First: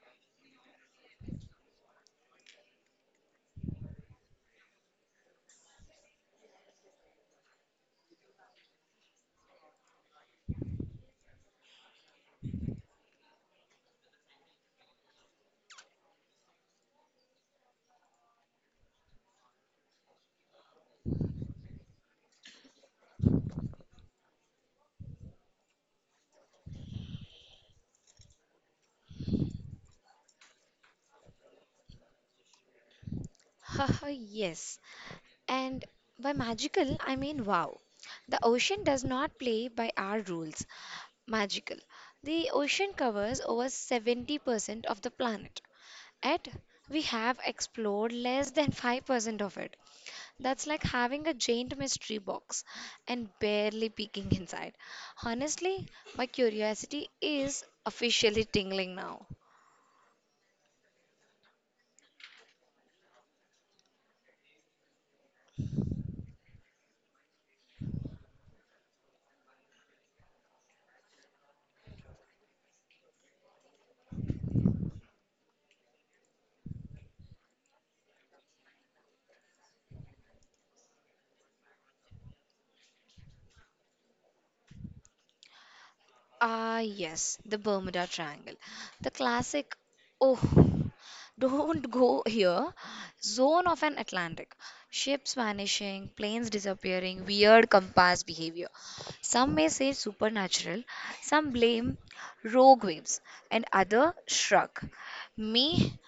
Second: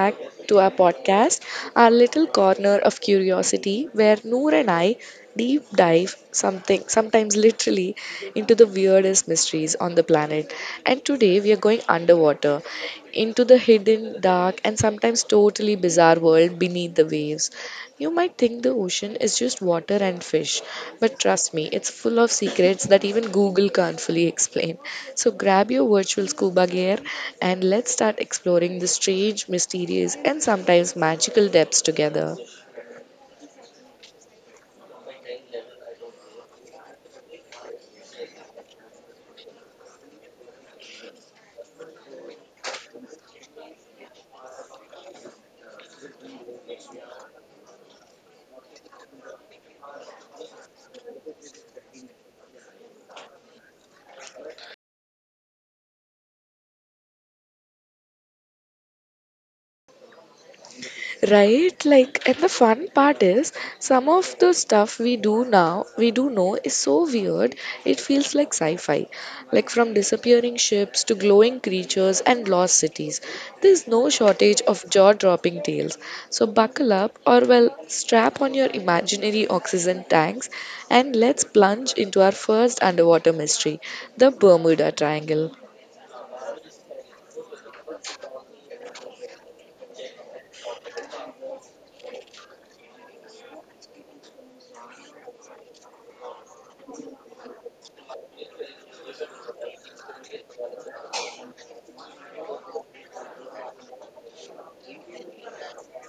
back to our podcast, our little corner of curiosity where Noor and I deep dive something, sometimes literally, into the weirdest mysteries on the planet. And today we are going underwater into the hidden, dark, and sometimes totally bizarre world beneath the waves. You might think the ocean is just water and fish, but trust me, it's full of secrets that even Google can't fully explain. So grab your virtual scuba gear and let's start exploring the strange, mysterious, and sometimes magical depths together. Haha, yes. And by magical, I mean wow. The ocean does not play by our rules. Magical. The ocean covers over 70% of the planet. Yet, we have explored less than 5% of it. That's like having a giant mystery box and barely peeking inside. Honestly, my curiosity is officially tingling now. Right? And the fun part is, some of the stuff we do now, we do know, is so weird, it feels like sci fi. Like, from disappearing ships to glowing creatures and lost cities, there's no shortage of jaw dropping tales. So, buckle up, or well, strap on your imaginary oxygen tanks, and let's plunge into our first underwater mystery, the Bermuda Triangle. Ah, yes, the Bermuda Triangle. The classic, oh, don't go here, zone of an Atlantic. Ships vanishing, planes disappearing, weird compass behavior. Some may say supernatural, some blame rogue waves, and other shrug. Me,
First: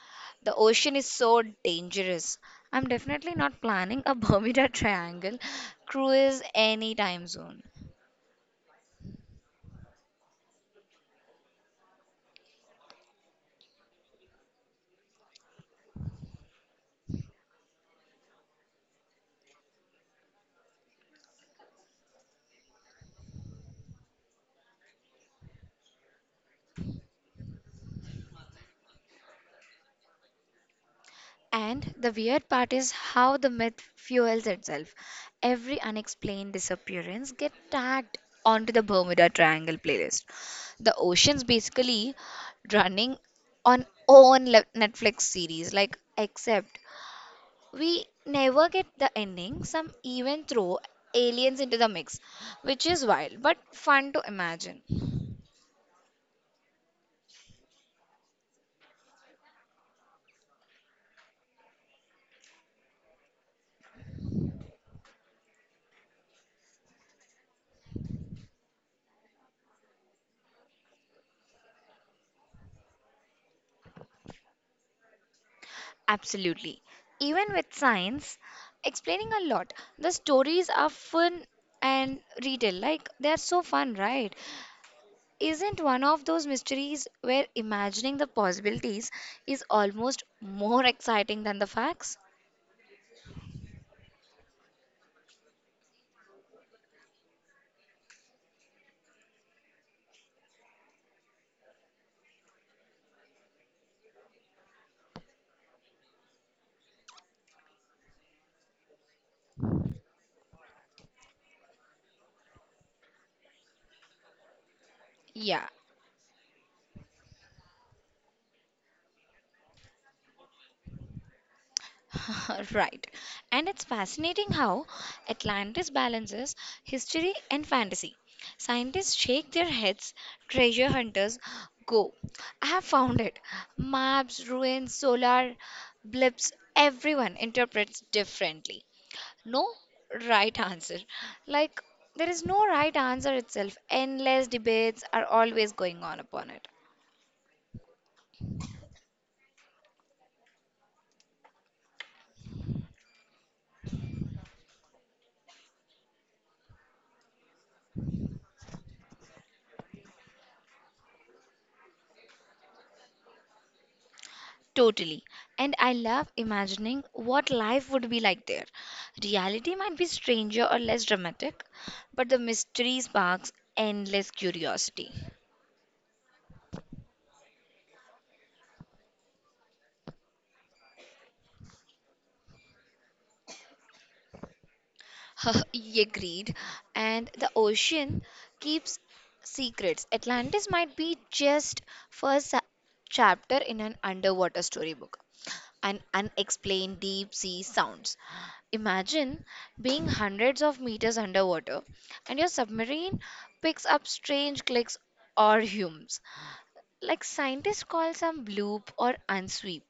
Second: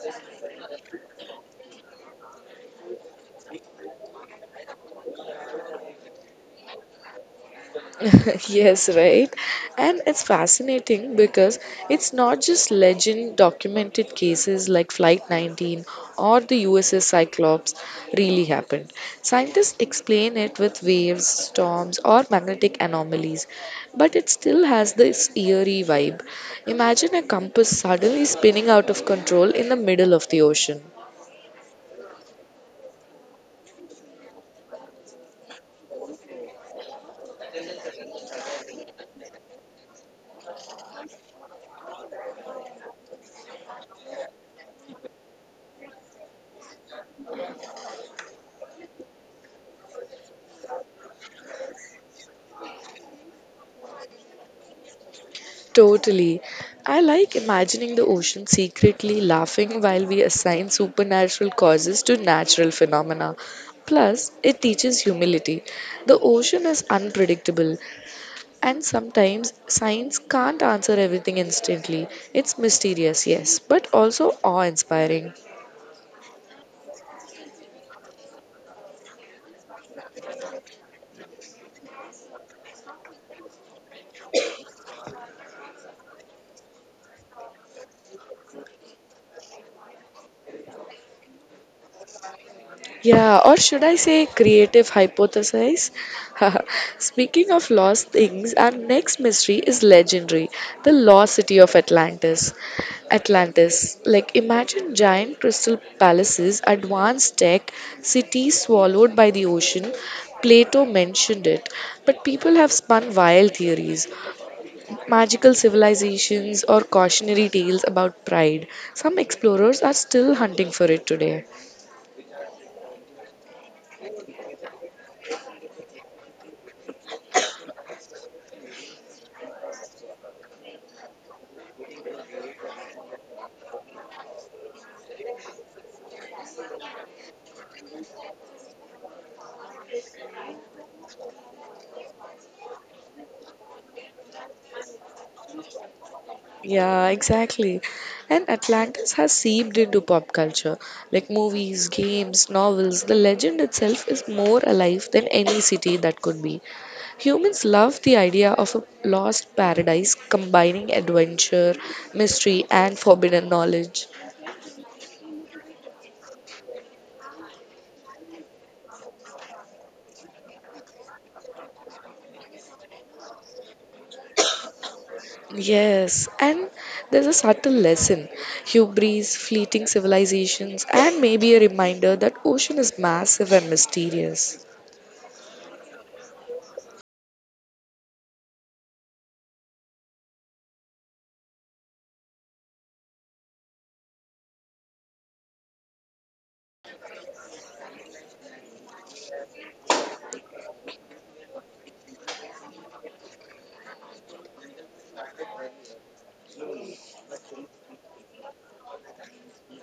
the ocean is so dangerous. I'm definitely not planning a Bermuda Triangle cruise anytime soon. Yes, right. And it's fascinating because it's not just legend, documented cases like Flight 19 or the USS Cyclops really happened. Scientists explain it with waves, storms, or magnetic anomalies, but it still has this eerie vibe. Imagine a compass suddenly spinning out of control in the middle of the ocean. And the weird part is how the myth fuels itself. Every unexplained disappearance gets tagged onto the Bermuda Triangle playlist. The ocean's basically running on Netflix series, like, except we never get the ending. Some even throw aliens into the mix, which is wild but fun to imagine. Totally. I like imagining the ocean secretly laughing while we assign supernatural causes to natural phenomena. Plus, it teaches humility. The ocean is unpredictable, and sometimes science can't answer everything instantly. It's mysterious, yes, but also awe inspiring. Absolutely. Even with science, explaining a lot. The stories are fun and retail. Like, they're so fun, right? Isn't one of those mysteries where imagining the possibilities is almost more exciting than the facts? Yeah, or should I say creative hypothesis? Speaking of lost things, our next mystery is legendary, the lost city of Atlantis. Atlantis, like imagine giant crystal palaces, advanced tech, cities swallowed by the ocean. Plato mentioned it, but people have spun wild theories, magical Yeah, civilizations or cautionary tales about pride. Some explorers are still hunting for it today. right. And it's fascinating how Atlantis balances history and fantasy. Scientists shake their heads, treasure hunters go. I have found it. Maps, ruins, solar blips, everyone interprets differently. No right answer. Like, there is no right answer itself. Endless debates are always going on upon it. Yeah, exactly. And Atlantis has seeped into pop culture, like movies, games, novels. The legend itself is more alive than any city that could be. Humans love the idea of a lost paradise combining adventure, mystery, and forbidden knowledge. Totally. And I love imagining what life would be like there. Reality might be stranger or less dramatic, but the mystery sparks endless curiosity. Yes, and there's a subtle lesson, hubris, fleeting civilizations, and maybe a reminder that ocean is massive and mysterious. He agreed. And the ocean keeps secrets. Atlantis might be just first sa- chapter in an underwater storybook. And unexplained deep sea sounds. Imagine being hundreds of meters underwater and your submarine picks up strange clicks or hums. Like scientists call some bloop or unsweep.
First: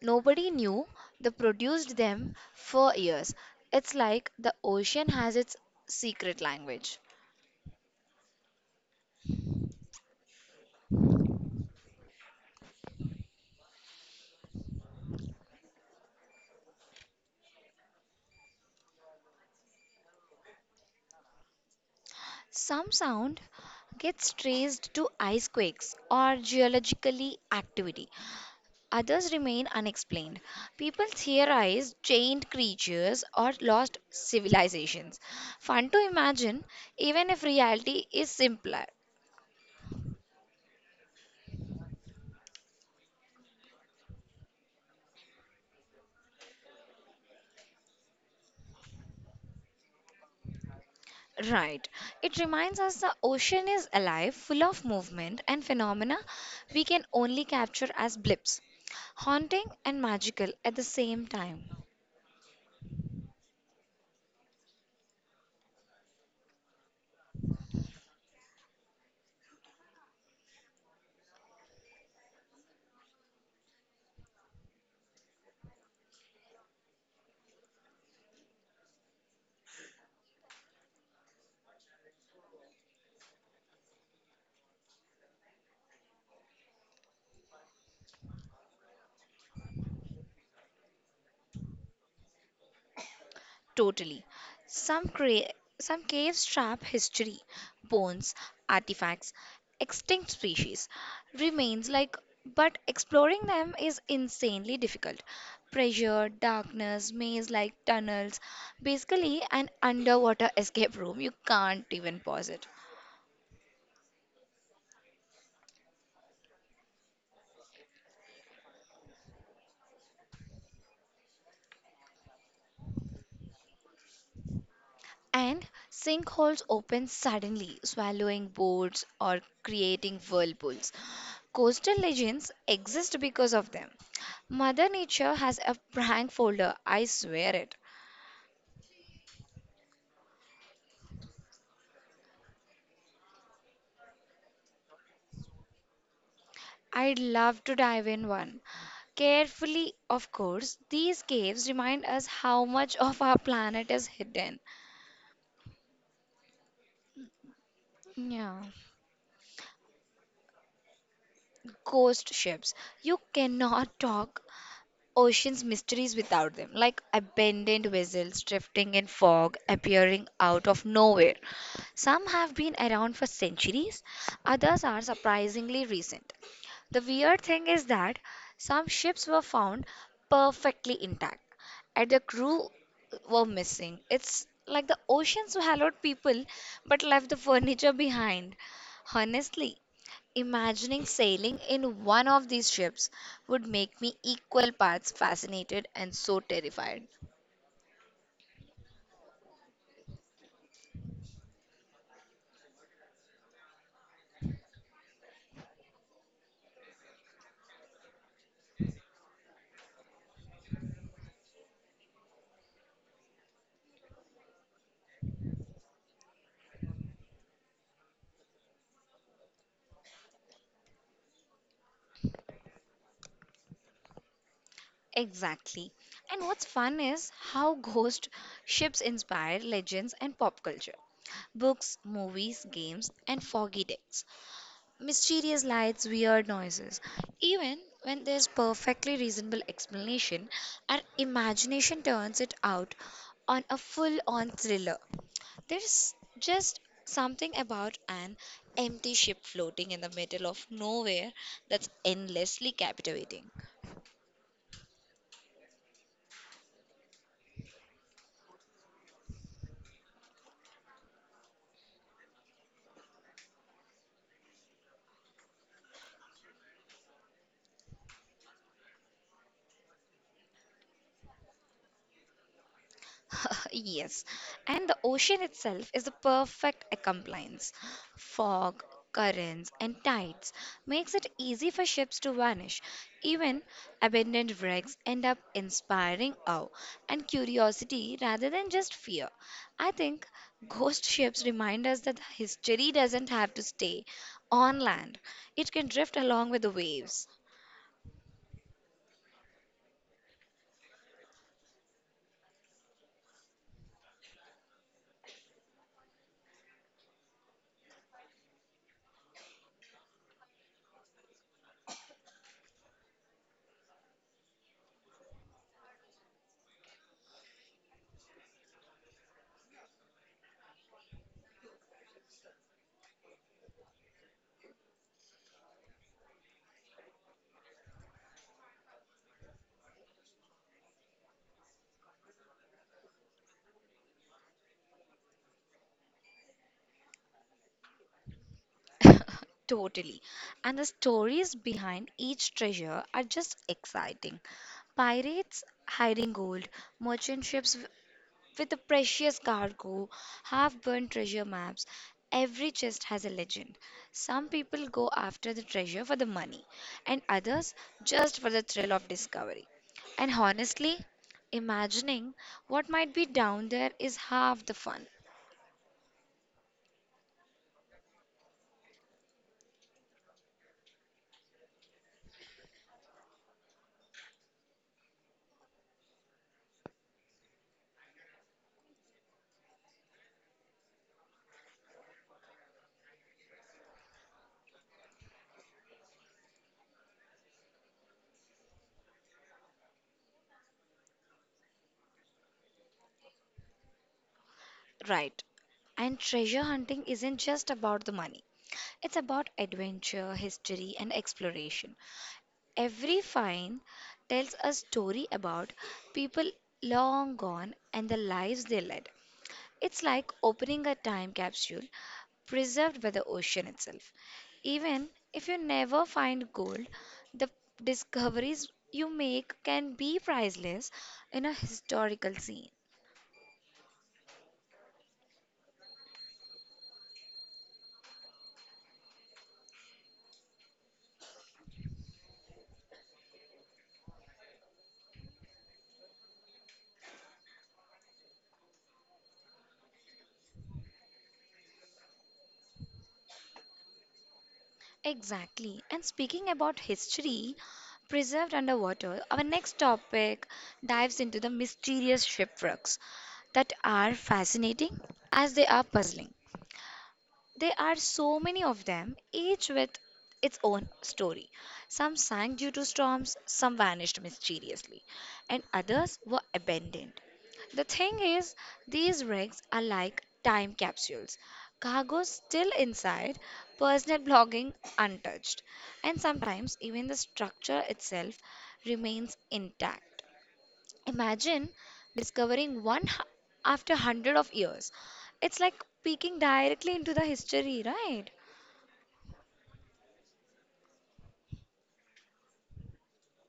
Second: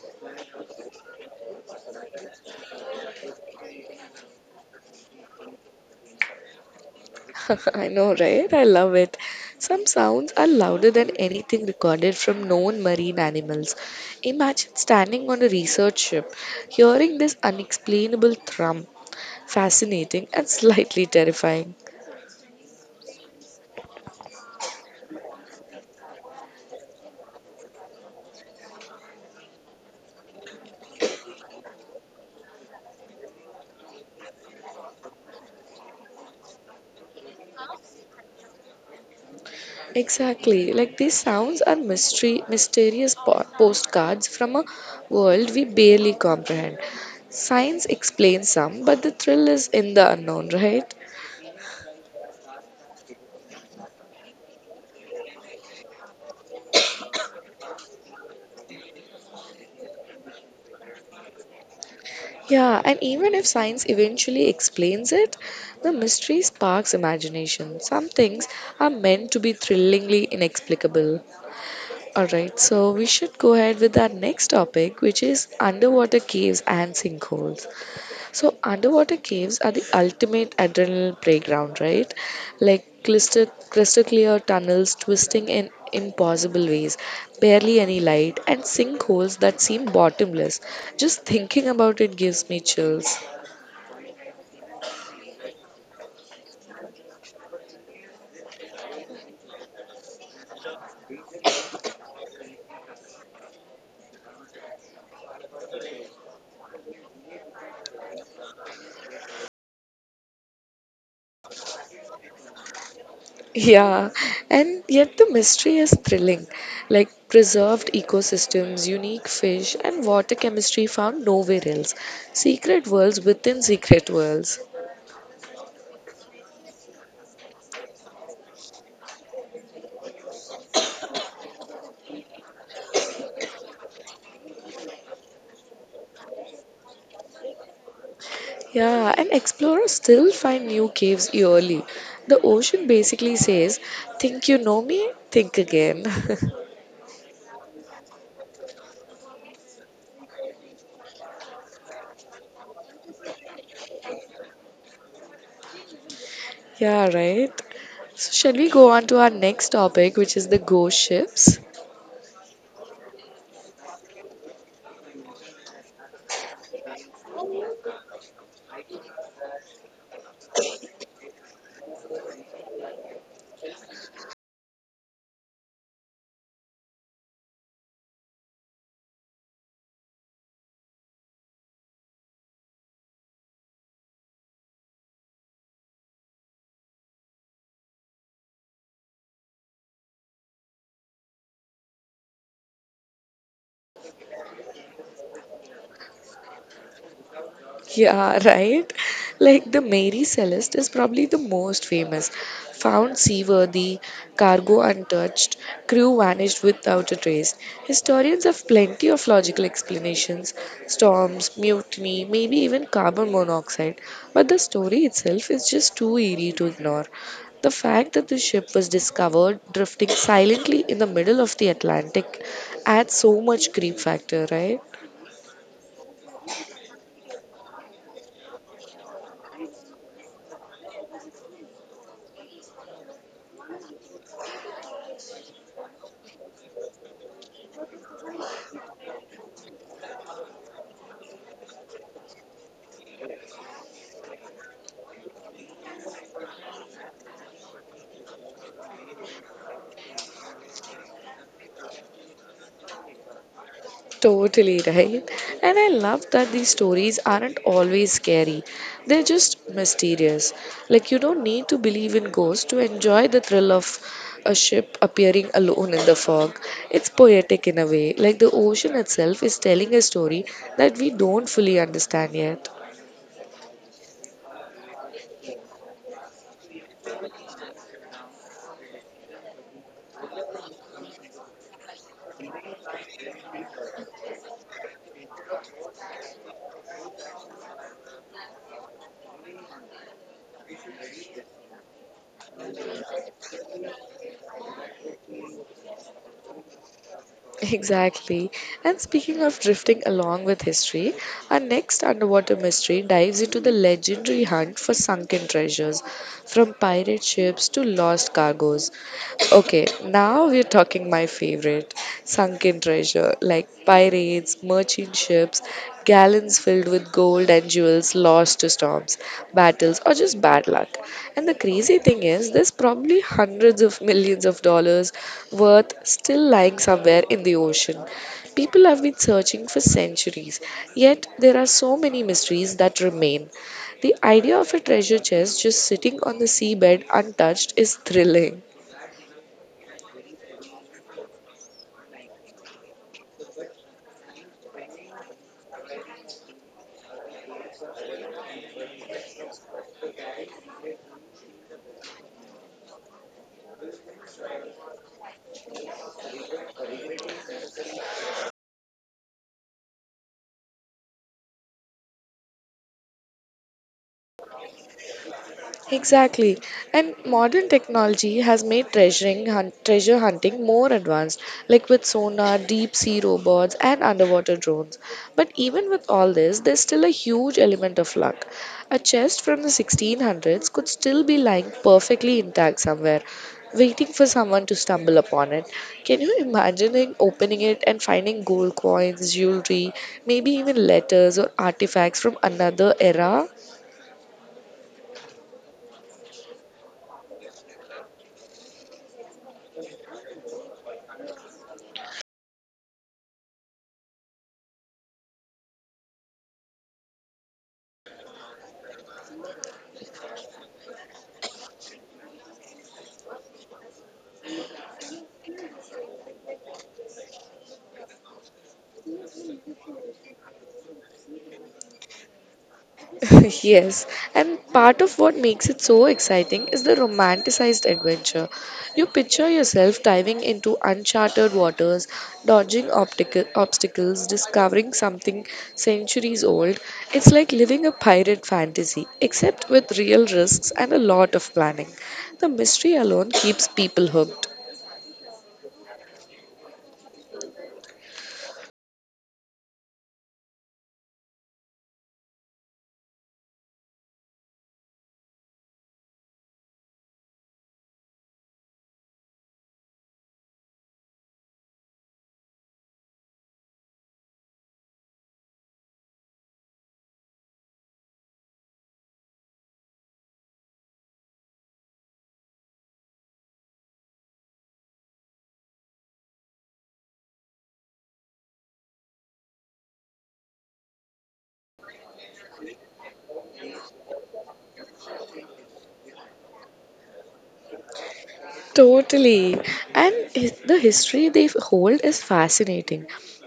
Nobody knew they produced them for years. It's like the ocean has its secret language. I know, right? I love it. Some sounds are louder than anything recorded from known marine animals. Imagine standing on a research ship, hearing this unexplainable thrum. Fascinating and slightly terrifying. Some sound gets traced to ice quakes or geologically activity. Others remain unexplained. People theorize giant creatures or lost civilizations. Fun to imagine, even if reality is simpler. Exactly. Like these sounds are mysterious postcards from a world we barely comprehend. Science explains some, but the thrill is in the unknown, right? Right. It reminds us the ocean is alive, full of movement and phenomena we can only capture as blips, haunting and magical at the same time. Yeah, and even if science eventually explains it, the mystery sparks imagination. Some things are meant to be thrillingly inexplicable. Alright, so we should go ahead with our next topic, which is underwater caves and sinkholes. So, underwater caves are the ultimate adrenaline playground, right? Like crystal clear tunnels twisting in impossible ways, barely any light, and sinkholes that seem bottomless. Just thinking about it gives me chills. Totally. Some, cra- some caves trap history, bones, artifacts, extinct species, remains, like, but exploring them is insanely difficult. Pressure, darkness, maze like tunnels, basically, an underwater escape room. You can't even pause it. Yeah, and yet the mystery is thrilling. Like preserved ecosystems, unique fish, and water chemistry found nowhere else. Secret worlds within secret worlds. And sinkholes open suddenly, swallowing boats or creating whirlpools. Coastal legends exist because of them. Mother Nature has a prank folder, I swear it. Yeah, and explorers still find new caves yearly. The ocean basically says, "Think you know me? Think again." I'd love to dive in one. Carefully, of course, these caves remind us how much of our planet is hidden. Yeah, right? So, shall Yeah. we go on to our next topic, which is the ghost ships? Ghost ships. You cannot talk Ocean's mysteries without them, like abandoned vessels drifting in fog, appearing out of nowhere. Some have been around for centuries, others are surprisingly recent. The weird thing is that some ships were found perfectly intact, and the crew were missing. It's like the oceans swallowed people but left the furniture behind. Honestly, imagining sailing in one of these ships would make me equal parts fascinated and so terrified. Yeah, right. Like the Mary Celeste is probably the most famous. Found seaworthy, cargo untouched, crew vanished without a trace. Historians have plenty of logical explanations, storms, mutiny, maybe even carbon monoxide. But the story itself is just too eerie to ignore. The fact that the ship was discovered drifting silently in the middle of the Atlantic adds so much creep factor, right? Exactly. And what's fun is how ghost ships inspire legends and pop culture. Books, movies, games, and foggy decks. Mysterious lights, weird noises. Even when there's perfectly reasonable explanation, our imagination turns it out on a full on thriller. There's just something about an empty ship floating in the middle of nowhere that's endlessly captivating. Totally right. And I love that these stories aren't always scary. They're just mysterious. Like you don't need to believe in ghosts to enjoy the thrill of a ship appearing alone in the fog. It's poetic in a way. Like the ocean itself is telling a story that we don't fully understand yet. Yes, and the ocean itself is the perfect accompliance. Fog, currents, and tides makes it easy for ships to vanish. Even abandoned wrecks end up inspiring awe and curiosity rather than just fear. I think ghost ships remind us that history doesn't have to stay on land; it can drift along with the waves. Exactly. And speaking of drifting along with history, our next underwater mystery dives into the legendary hunt for sunken treasures, from pirate ships to lost cargoes. Okay, now we're talking my favorite, sunken treasure, like pirates, merchant ships, gallons filled with gold and jewels lost to storms, battles, or just bad luck. And the crazy thing is, there's probably hundreds of millions of dollars worth still lying somewhere in the ocean. People have been searching for centuries, yet there are so many mysteries that remain. The idea of a treasure chest just sitting on the seabed untouched is thrilling. Totally. And the stories behind each treasure are just exciting. Pirates hiding gold, merchant ships w- with the precious cargo, half burnt treasure maps. Every chest has a legend. Some people go after the treasure for the money, and others just for the thrill of discovery. And honestly, imagining what might be down there is half the fun, Exactly. And modern technology has made treasure hunting more advanced, like with sonar, deep sea robots, and underwater drones. But even with all this, there's still a huge element of luck. A chest from the 1600s could still be lying perfectly intact somewhere, waiting for someone to stumble upon it. Can you imagine opening it and finding gold coins, jewelry, maybe even letters or artifacts from another era? right? And treasure hunting isn't just about the money. It's about adventure, history, and exploration. Every find tells a story about people long gone and the lives they led. It's like opening a time capsule preserved by the ocean itself. Even if you never find gold, the discoveries you make can be priceless in a historical scene. Yes, and part of what makes it so exciting is the romanticized adventure. You picture yourself diving into uncharted waters, dodging optical obstacles, discovering something centuries old. It's like living a pirate fantasy, except with real risks and a lot of planning. The mystery alone keeps people hooked. Exactly. And speaking about history preserved underwater, our next topic dives into the mysterious shipwrecks that are fascinating as they are puzzling. There are so many of them, each with its own story. Some sank due to storms, some vanished mysteriously, and others were abandoned. The thing is, these rigs are like time capsules. Cargo still inside, personal blogging untouched, and sometimes even the structure itself remains intact. Imagine discovering after hundred of years. It's like peeking directly into the history, right? Totally. And the history they hold is fascinating.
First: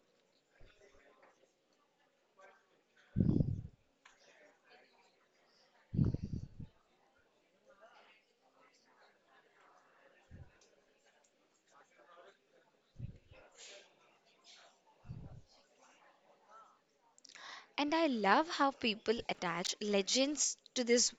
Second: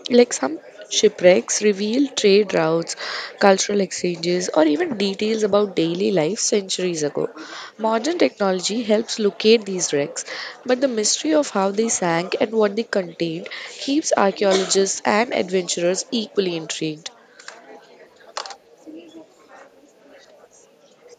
Like some shipwrecks reveal trade routes, cultural exchanges, or even details about daily life centuries ago. Modern technology helps locate these wrecks, but the mystery of how they sank and what they contained keeps archaeologists and adventurers equally intrigued. And I love how people attach legends to these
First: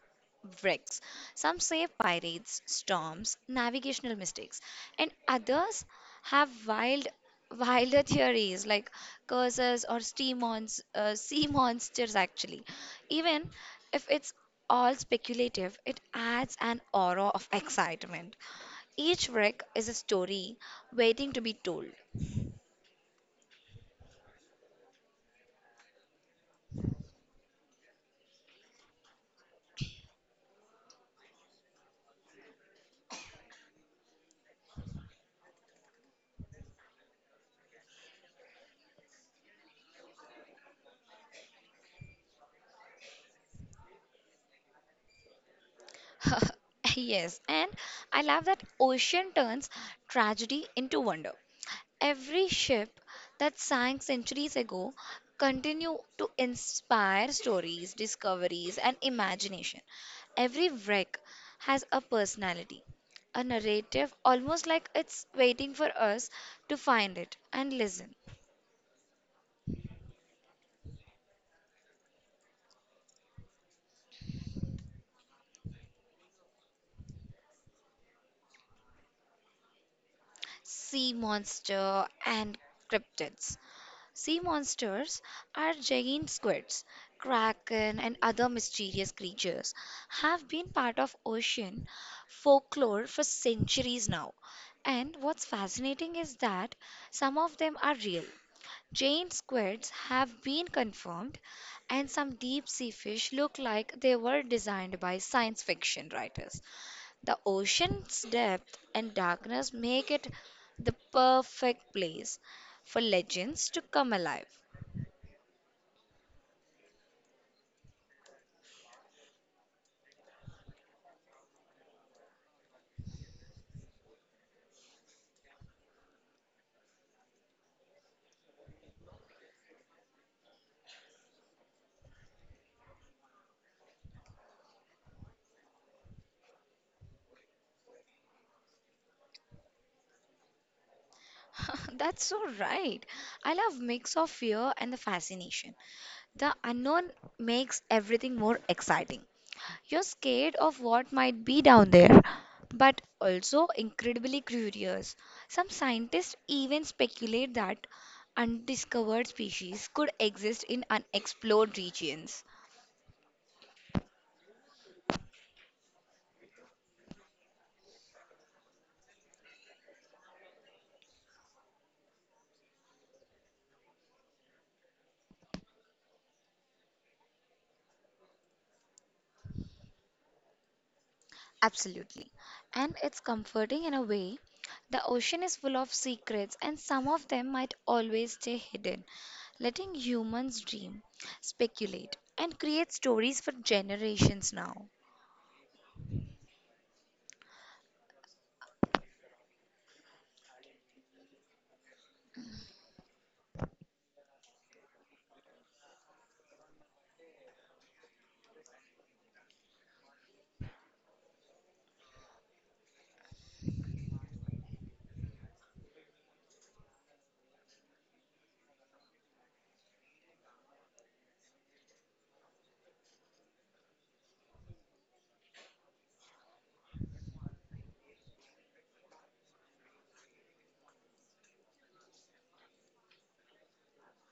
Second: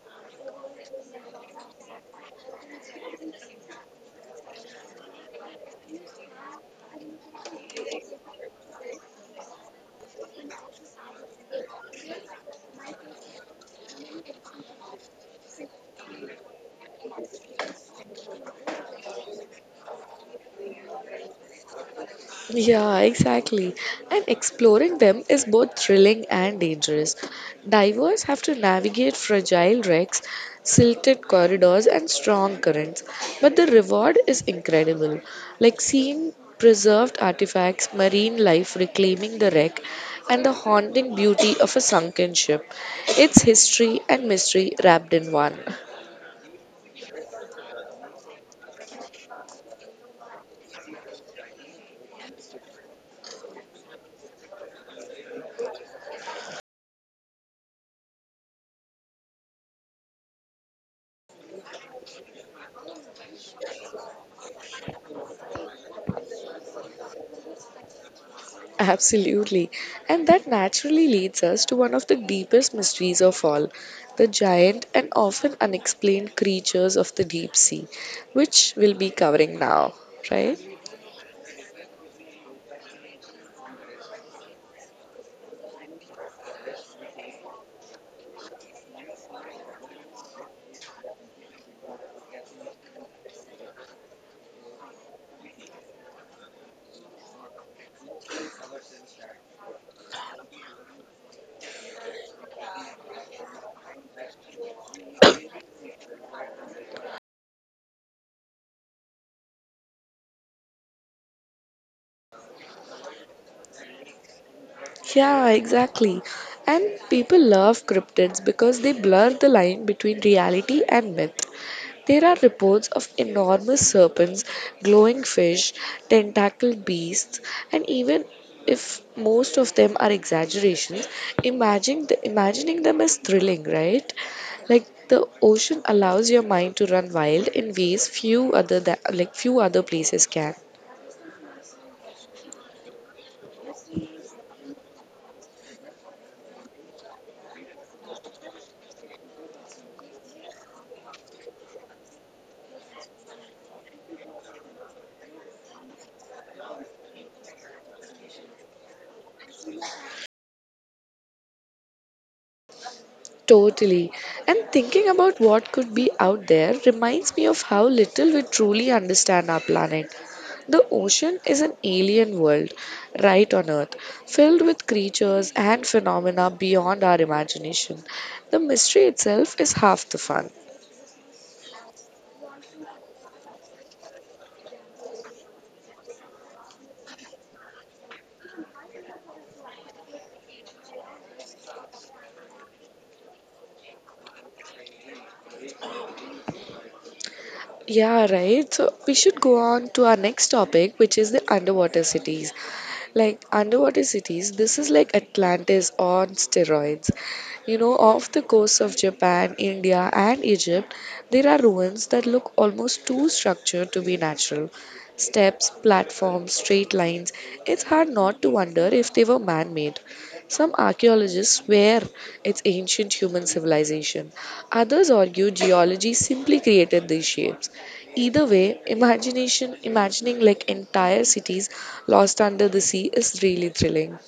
wrecks. Some say pirates, storms, navigational mistakes, and others have wild, wilder theories like curses or sea monsters, actually. Even if it's all speculative, it adds an aura of excitement. Each wreck is a story waiting to be told. Yeah, exactly. And exploring them is both thrilling and dangerous. Divers have to navigate fragile wrecks, silted corridors, and strong currents. But the reward is incredible. Like seeing preserved artifacts, marine life reclaiming the wreck, and the haunting beauty of a sunken ship. It's history and mystery wrapped in one. Yes, and I love that ocean turns tragedy into wonder. Every ship that sank centuries ago continue to inspire stories, discoveries, and imagination. Every wreck has a personality, a narrative, almost like it's waiting for us to find it and listen. Absolutely. And that naturally leads us to one of the deepest mysteries of all, the giant and often unexplained creatures of the deep sea, which we'll be covering now, right? Sea monster and cryptids. Sea monsters are giant squids, kraken, and other mysterious creatures have been part of ocean folklore for centuries now. And what's fascinating is that some of them are real. Giant squids have been confirmed, and some deep sea fish look like they were designed by science fiction writers. The ocean's depth and darkness make it the perfect place for legends to come alive. Yeah, exactly. And people love cryptids because they blur the line between reality and myth. There are reports of enormous serpents, glowing fish, tentacled beasts, and even if most of them are exaggerations, imagining them is thrilling, right? Like the ocean allows your mind to run wild in ways like few other places can. That's so right. I love mix of fear and the fascination. The unknown makes everything more exciting. You're scared of what might be down there, but also incredibly curious. Some scientists even speculate that undiscovered species could exist in unexplored regions. Totally. And thinking about what could be out there reminds me of how little we truly understand our planet. The ocean is an alien world right on Earth, filled with creatures and phenomena beyond our imagination. The mystery itself is half the fun. Absolutely. And it's comforting in a way. The ocean is full of secrets, and some of them might always stay hidden, letting humans dream, speculate, and create stories for generations now. Yeah, right. So we should go on to our next topic, which is the underwater cities. Like underwater cities, this is like Atlantis on steroids. You know, off the coasts of Japan, India, and Egypt, there are ruins that look almost too structured to be natural. Steps, platforms, straight lines. It's hard not to wonder if they were man made. Some archaeologists swear it's ancient human civilization. Others argue geology simply created these shapes. Either way, imagination imagining like entire cities lost under the sea is really thrilling.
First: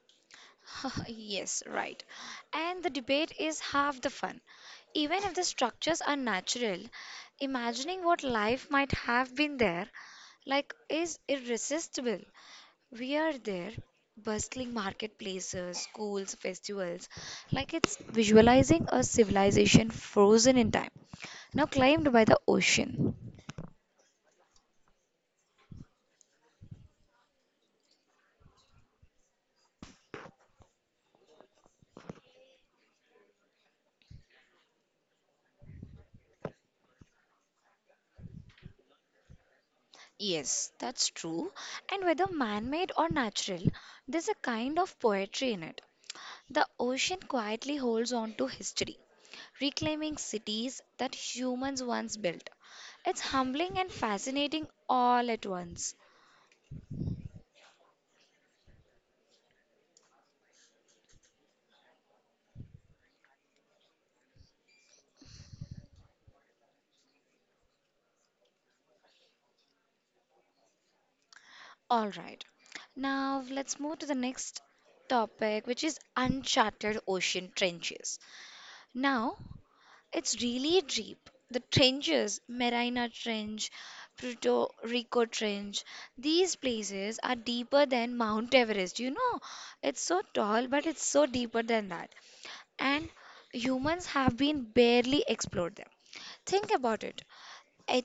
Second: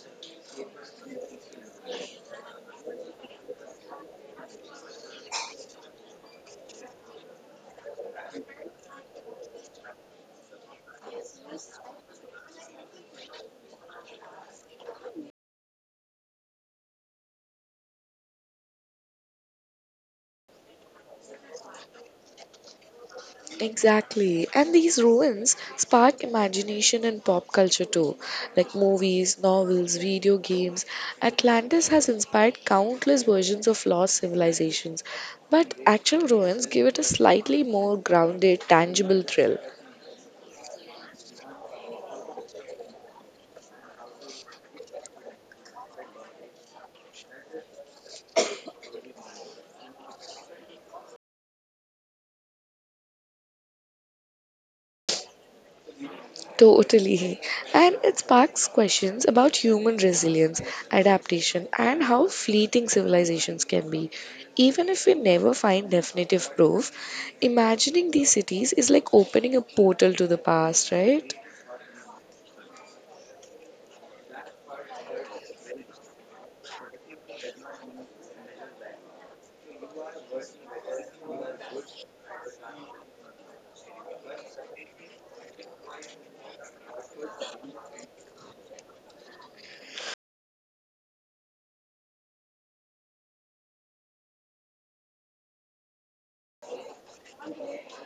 Yes, right. And the debate is half the fun. Even if the structures are natural, imagining what life might have been there like is irresistible. We are there, bustling marketplaces, schools, festivals, like it's visualizing a civilization frozen in time, now claimed by the ocean. Exactly. And these ruins spark imagination and pop culture too, like movies, novels, video games. Atlantis has inspired countless versions of lost civilizations, but actual ruins give it a slightly more grounded, tangible thrill. Yes, that's true. And whether man made or natural, there's a kind of poetry in it. The ocean quietly holds on to history, reclaiming cities that humans once built. It's humbling and fascinating all at once. Totally. And it sparks questions about human resilience, adaptation, and how fleeting civilizations can be. Even if we never find definitive proof, imagining these cities is like opening a portal to the past, right? All right, now let's move to the next topic, which is uncharted ocean trenches. Now, it's really deep. The trenches, Marina Trench, Puerto Rico Trench, these places are deeper than Mount Everest. You know, it's so tall, but it's so deeper than that. And humans have been barely explored them. Think about it. E-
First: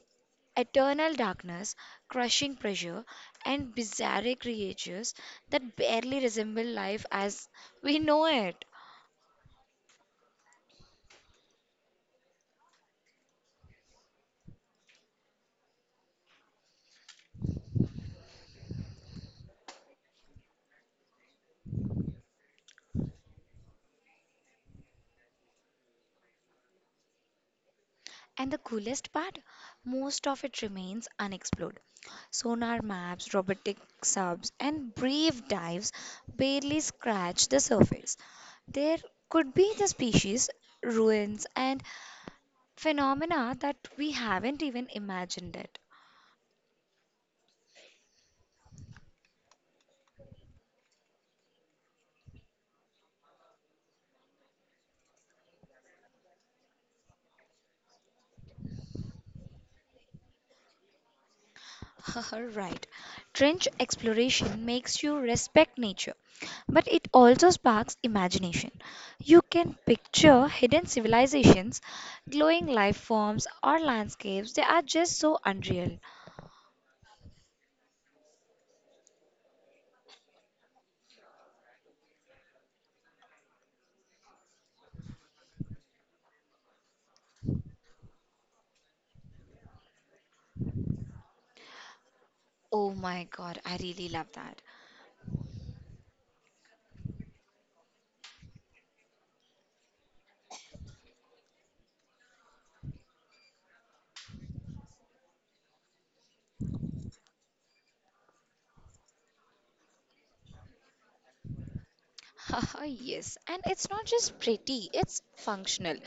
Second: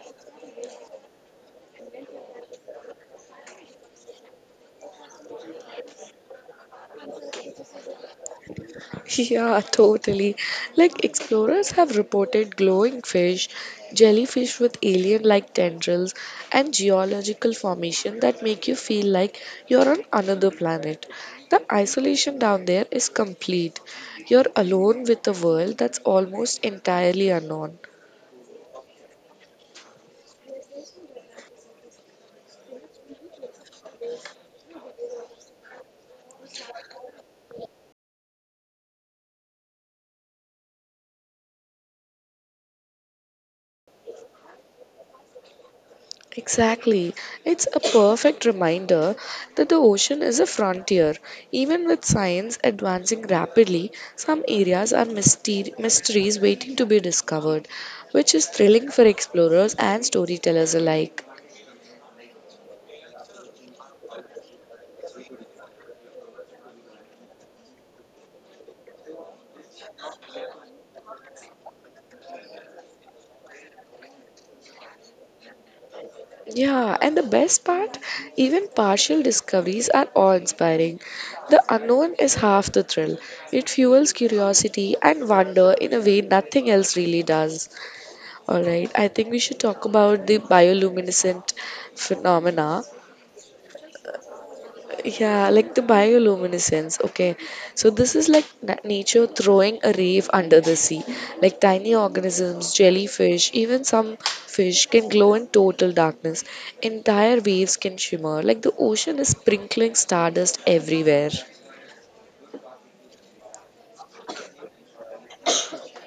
Eternal darkness, crushing pressure, and bizarre creatures that barely resemble life as we know it. Yeah, totally. Like explorers have reported glowing fish, jellyfish with alien-like tendrils, and geological formation that make you feel like you're on another planet. The isolation down there is complete. You're alone with a world that's almost entirely unknown. And the coolest part, most of it remains unexplored. Sonar maps, robotic subs, and brave dives barely scratch the surface. There could be the species, ruins, and phenomena that we haven't even imagined yet. Exactly. It's a perfect reminder that the ocean is a frontier. Even with science advancing rapidly, some areas are mysteries waiting to be discovered, which is thrilling for explorers and storytellers alike. Right. Trench exploration makes you respect nature, but it also sparks imagination. You can picture hidden civilizations, glowing life forms, or landscapes. They are just so unreal. Yeah, and the best part, even partial discoveries are awe inspiring. The unknown is half the thrill. It fuels curiosity and wonder in a way nothing else really does. All right, I think we should talk about the bioluminescent phenomena. Oh my god, I really love that. Yeah, like the bioluminescence. Okay, so this is like nature throwing a reef under the sea. Like tiny organisms, jellyfish, even some fish can glow in total darkness. Entire waves can shimmer. Like the ocean is sprinkling stardust everywhere. Haha, yes. And it's not just pretty, it's functional.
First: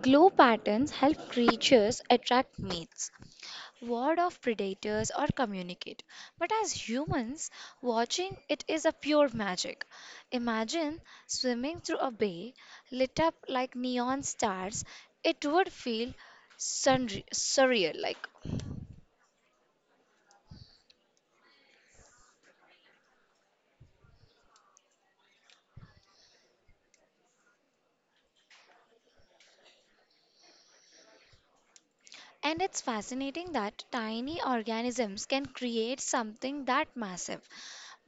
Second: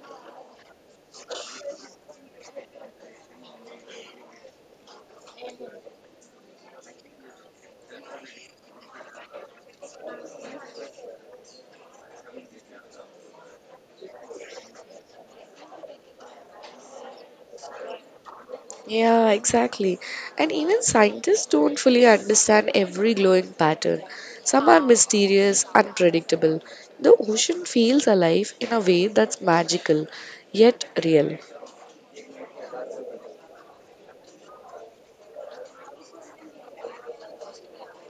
Glow patterns help creatures attract mates, ward of predators or communicate. But as humans, watching it is a pure magic. Imagine swimming through a bay lit up like neon stars. It would feel surreal like. Yeah, exactly. And even scientists don't fully understand every glowing pattern. Some are mysterious, unpredictable. The ocean feels alive in a way that's magical, yet real. And it's fascinating that tiny organisms can create something that massive.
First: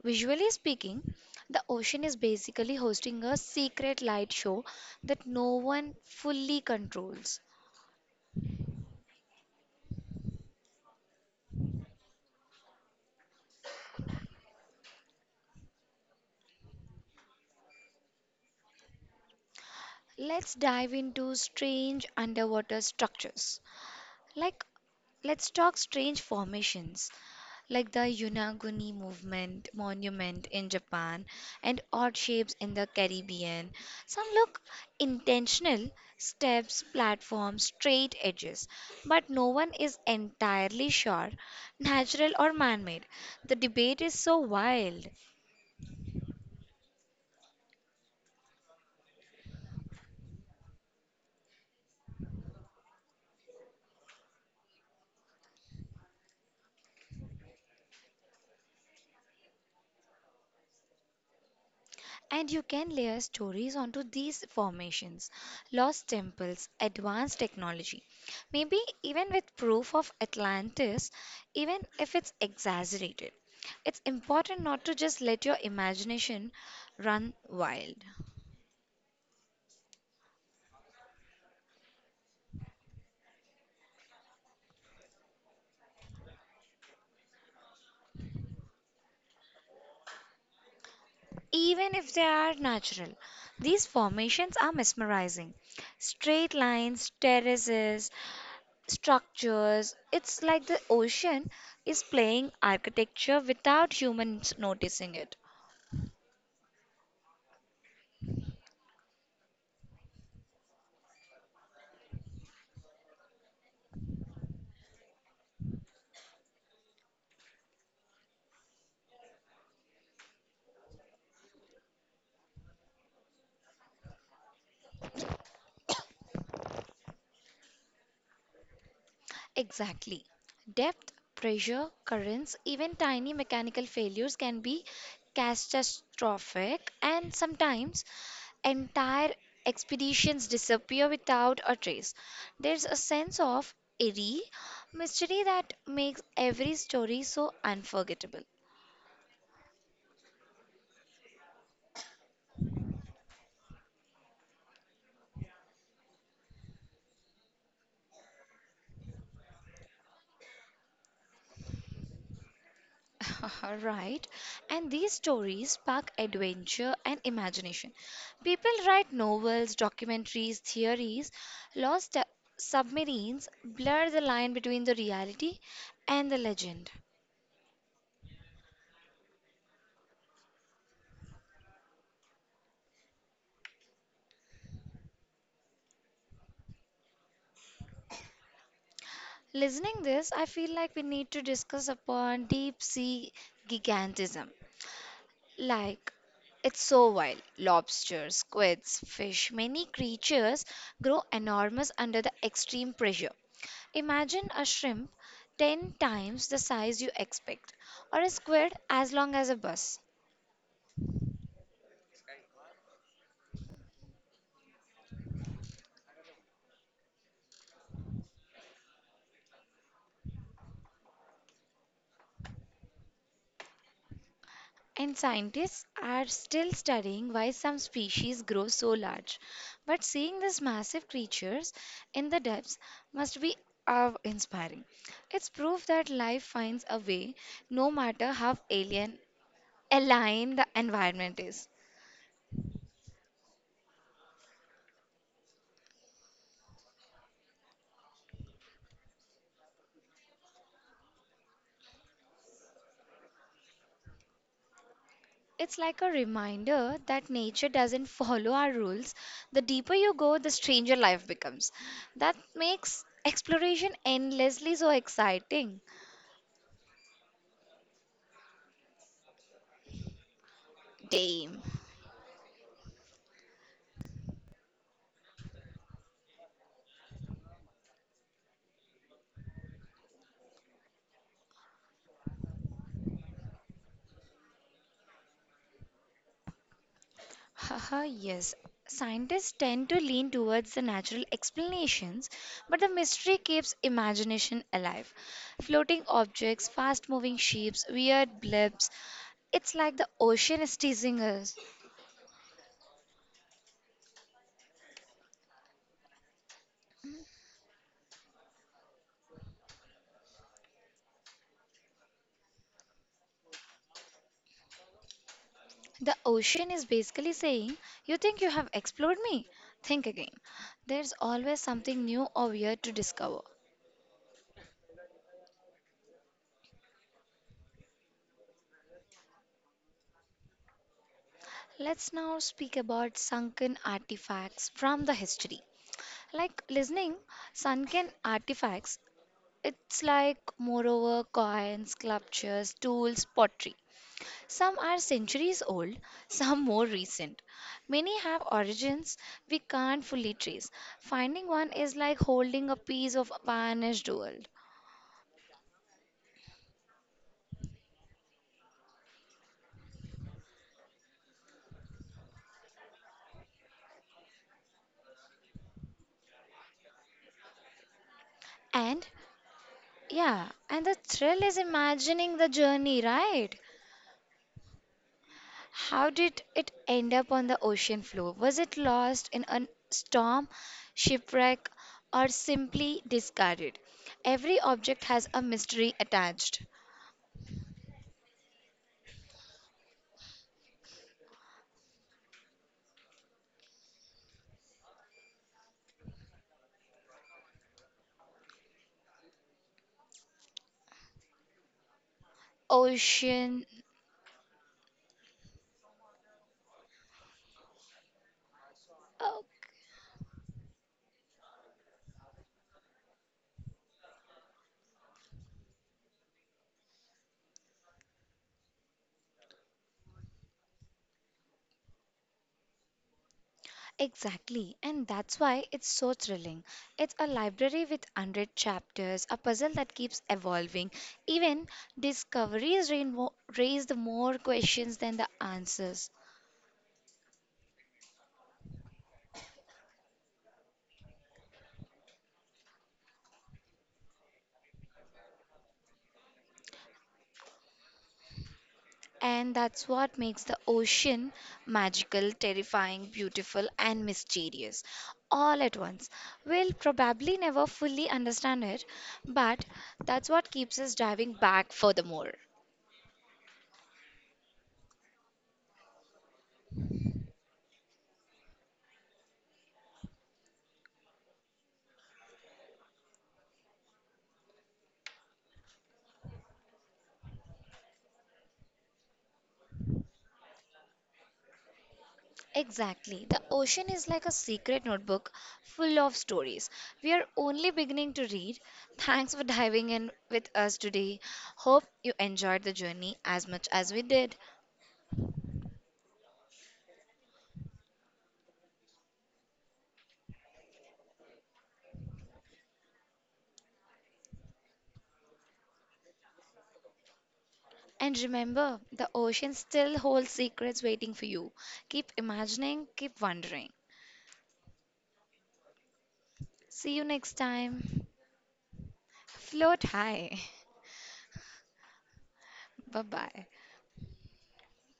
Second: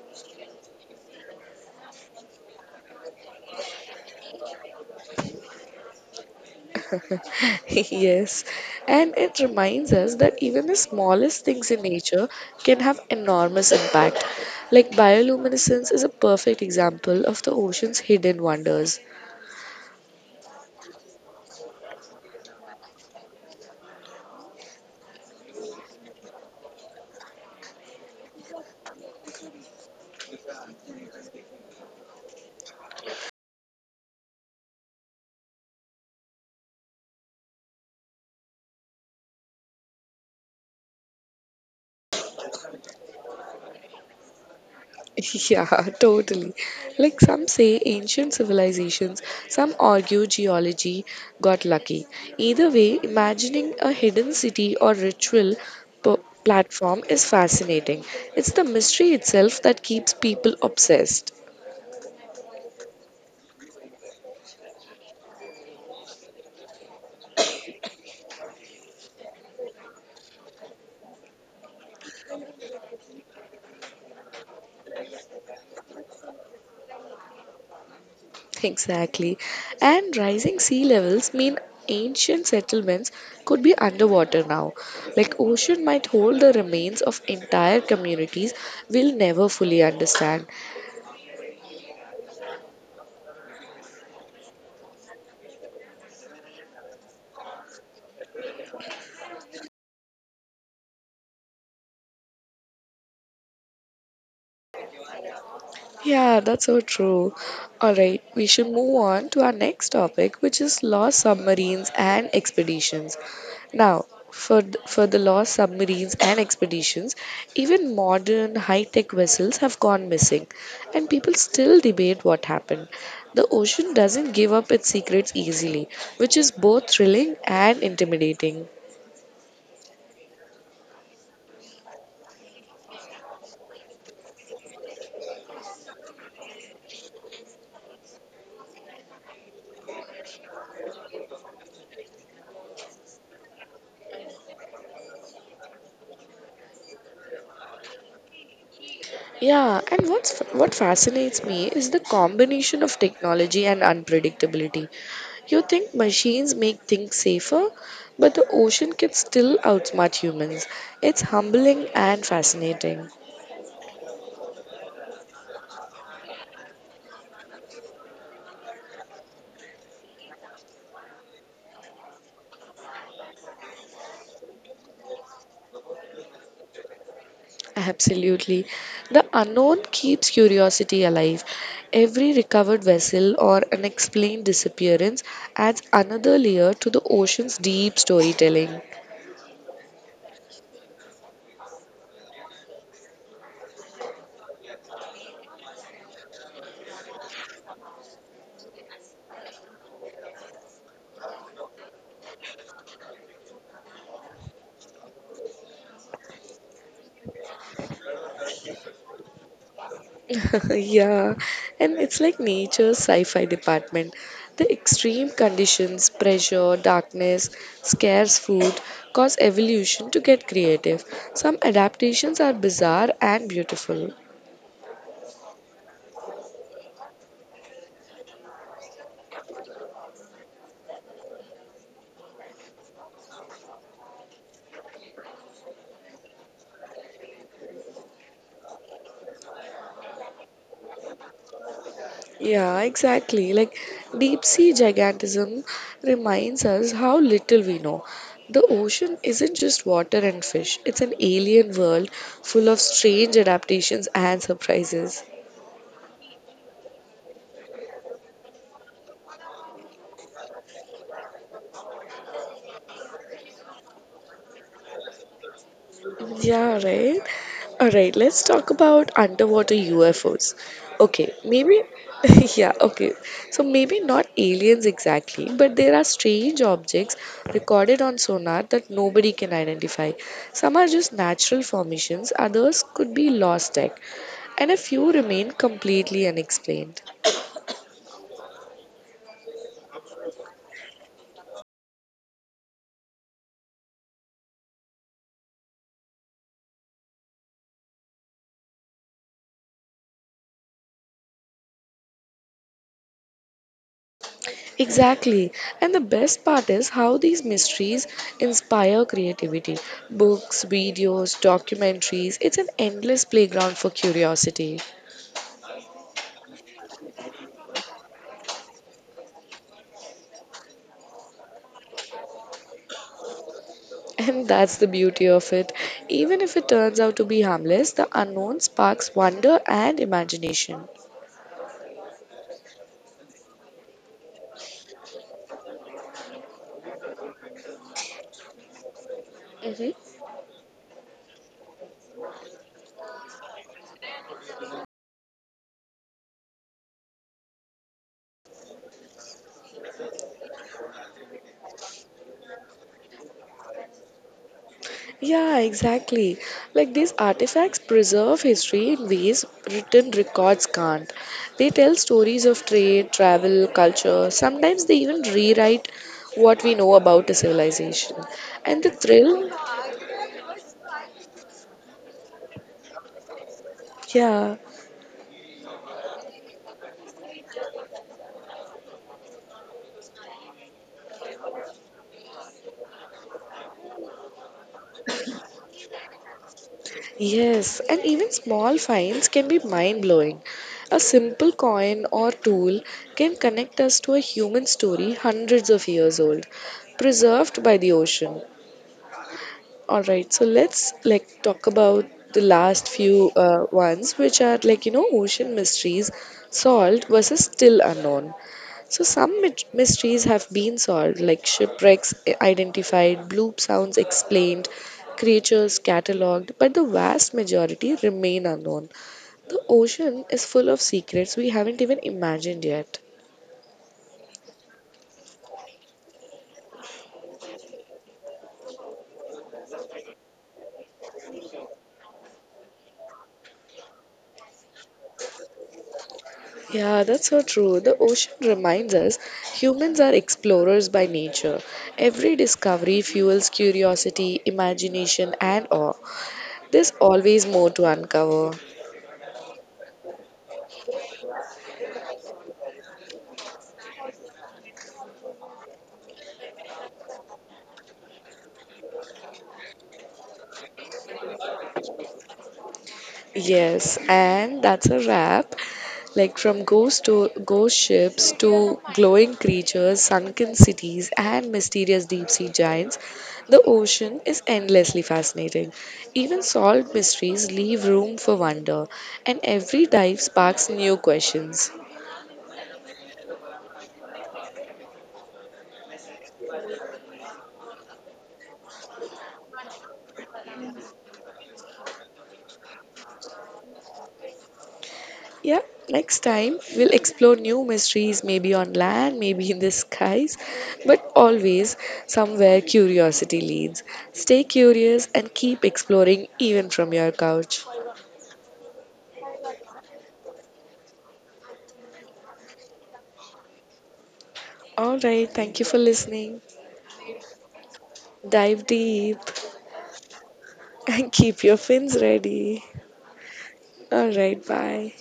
Visually speaking, the ocean is basically hosting a secret light show that no one fully controls. Yes, and it reminds us that even the smallest things in nature can have enormous impact. Like bioluminescence is a perfect example of the ocean's hidden wonders. Let's dive into strange underwater structures. Like, let's talk strange formations, like the Yunaguni movement monument in Japan and odd shapes in the Caribbean. Some look intentional steps, platforms, straight edges, but no one is entirely sure natural or man made. The debate is so wild. Yeah, totally. Like some say ancient civilizations, some argue geology got lucky. Either way, imagining a hidden city or ritual p- platform is fascinating. It's the mystery itself that keeps people obsessed. And you can layer stories onto these formations, lost temples, advanced technology, maybe even with proof of Atlantis, even if it's exaggerated. It's important not to just let your imagination run wild. Exactly. And rising sea levels mean ancient settlements could be underwater now. Like ocean might hold the remains of entire communities we'll never fully understand. Even if they are natural, these formations are mesmerizing. Straight lines, terraces, structures. It's like the ocean is playing architecture without humans noticing it. Yeah, that's so true. All right, we should move on to our next topic, which is lost submarines and expeditions. Now, for the lost submarines and expeditions, even modern high-tech vessels have gone missing, and people still debate what happened. The ocean doesn't give up its secrets easily, which is both thrilling and intimidating. Exactly. Depth, pressure, currents, even tiny mechanical failures can be catastrophic, and sometimes entire expeditions disappear without a trace. There's a sense of eerie mystery that makes every story so unforgettable. Yeah, and what fascinates me is the combination of technology and unpredictability. You think machines make things safer, but the ocean can still outsmart humans. It's humbling and fascinating. Right. And these stories spark adventure and imagination. People write novels, documentaries, theories, lost submarines blur the line between the reality and the legend. Absolutely. The unknown keeps curiosity alive. Every recovered vessel or unexplained disappearance adds another layer to the ocean's deep storytelling. Listening this, I feel like we need to discuss upon deep sea gigantism. Like, it's so wild. Lobsters, squids, fish, many creatures grow enormous under the extreme pressure. Imagine a shrimp 10 times the size you expect, or a squid as long as a bus. yeah, and it's like nature's sci fi department. The extreme conditions, pressure, darkness, scarce food cause evolution to get creative. Some adaptations are bizarre and beautiful. And scientists are still studying why some species grow so large. But seeing these massive creatures in the depths must be awe inspiring. It's proof that life finds a way, no matter how alien the environment is. Yeah, exactly. Like deep sea gigantism reminds us how little we know. The ocean isn't just water and fish, it's an alien world full of strange adaptations and surprises. It's like a reminder that nature doesn't follow our rules. The deeper you go, the stranger life becomes. That makes exploration endlessly so exciting. Yeah, right. All right, let's talk about underwater UFOs. Okay, Damn. maybe, yeah, okay. So maybe not aliens exactly, but there are strange objects recorded on sonar that nobody can identify. Some are just natural formations, others could be lost tech, and a few remain completely unexplained. Haha, yes. Scientists tend to lean towards the natural explanations, but the mystery keeps imagination alive. Floating objects, fast moving shapes, weird blips. It's like the ocean is teasing us. Exactly. And the best part is how these mysteries inspire creativity. Books, videos, documentaries, it's an endless playground for curiosity. The ocean is basically saying, you think you have explored me? Think again. There's always something new or weird to discover. And that's the beauty of it. Even if it turns out to be harmless, the unknown sparks wonder and imagination. Let's now speak about sunken artifacts from the history. Like listening, sunken artifacts, Mhm. it's like moreover coins, sculptures, tools, pottery. Some are centuries old, some more recent. Many have origins we can't fully trace. Finding one is like holding a piece of vanished world. Yeah, exactly. Like these artifacts preserve history in ways written records can't. They tell stories of trade, travel, culture. Sometimes they even rewrite what we know about a civilization. And the And thrill, yeah, and the thrill is imagining the journey, right? yeah, How did it end up on the ocean floor? Was it lost in a storm, shipwreck, or simply discarded? Every object has a mystery attached. yes, and even small finds can be mind blowing. A simple coin or tool can connect us to a human story hundreds of years old, preserved by the ocean. All right, so let's like talk about the last few Ocean. ones, which are like you know ocean mysteries solved versus still unknown. So some mysteries have been solved, like shipwrecks identified, bloop sounds explained, creatures catalogued, but the vast majority remain unknown. The ocean is full of secrets we haven't even imagined yet. Exactly, and that's why it's so thrilling. It's a library with 100 chapters, a puzzle that keeps evolving. Even discoveries raise the more questions than the answers. Yeah, that's so true. The ocean reminds us humans are explorers by nature. Every discovery fuels curiosity, imagination, and awe. There's always more to uncover. And that's what makes the ocean magical, terrifying, beautiful, and mysterious all at once. We'll probably never fully understand it, but that's what keeps us diving back for the more. Yes, and that's a wrap. Like from ghost to ghost ships to glowing creatures, sunken cities, and mysterious deep sea giants, the ocean is endlessly fascinating. Even solved mysteries leave room for wonder, and every dive sparks new questions. Exactly. The ocean is like a secret notebook full of stories. We are only beginning to read. Thanks for diving in with us today. Hope you enjoyed the journey as much as we did. Yeah, next time we'll explore new mysteries, maybe on land, maybe in the skies, but always somewhere curiosity leads. Stay curious and keep exploring even from your couch. And remember, the ocean still holds secrets waiting for you. Keep imagining, keep wondering. All right, thank you for listening. See you next time. Dive deep Float high. and keep your fins ready. Bye bye. All right, bye.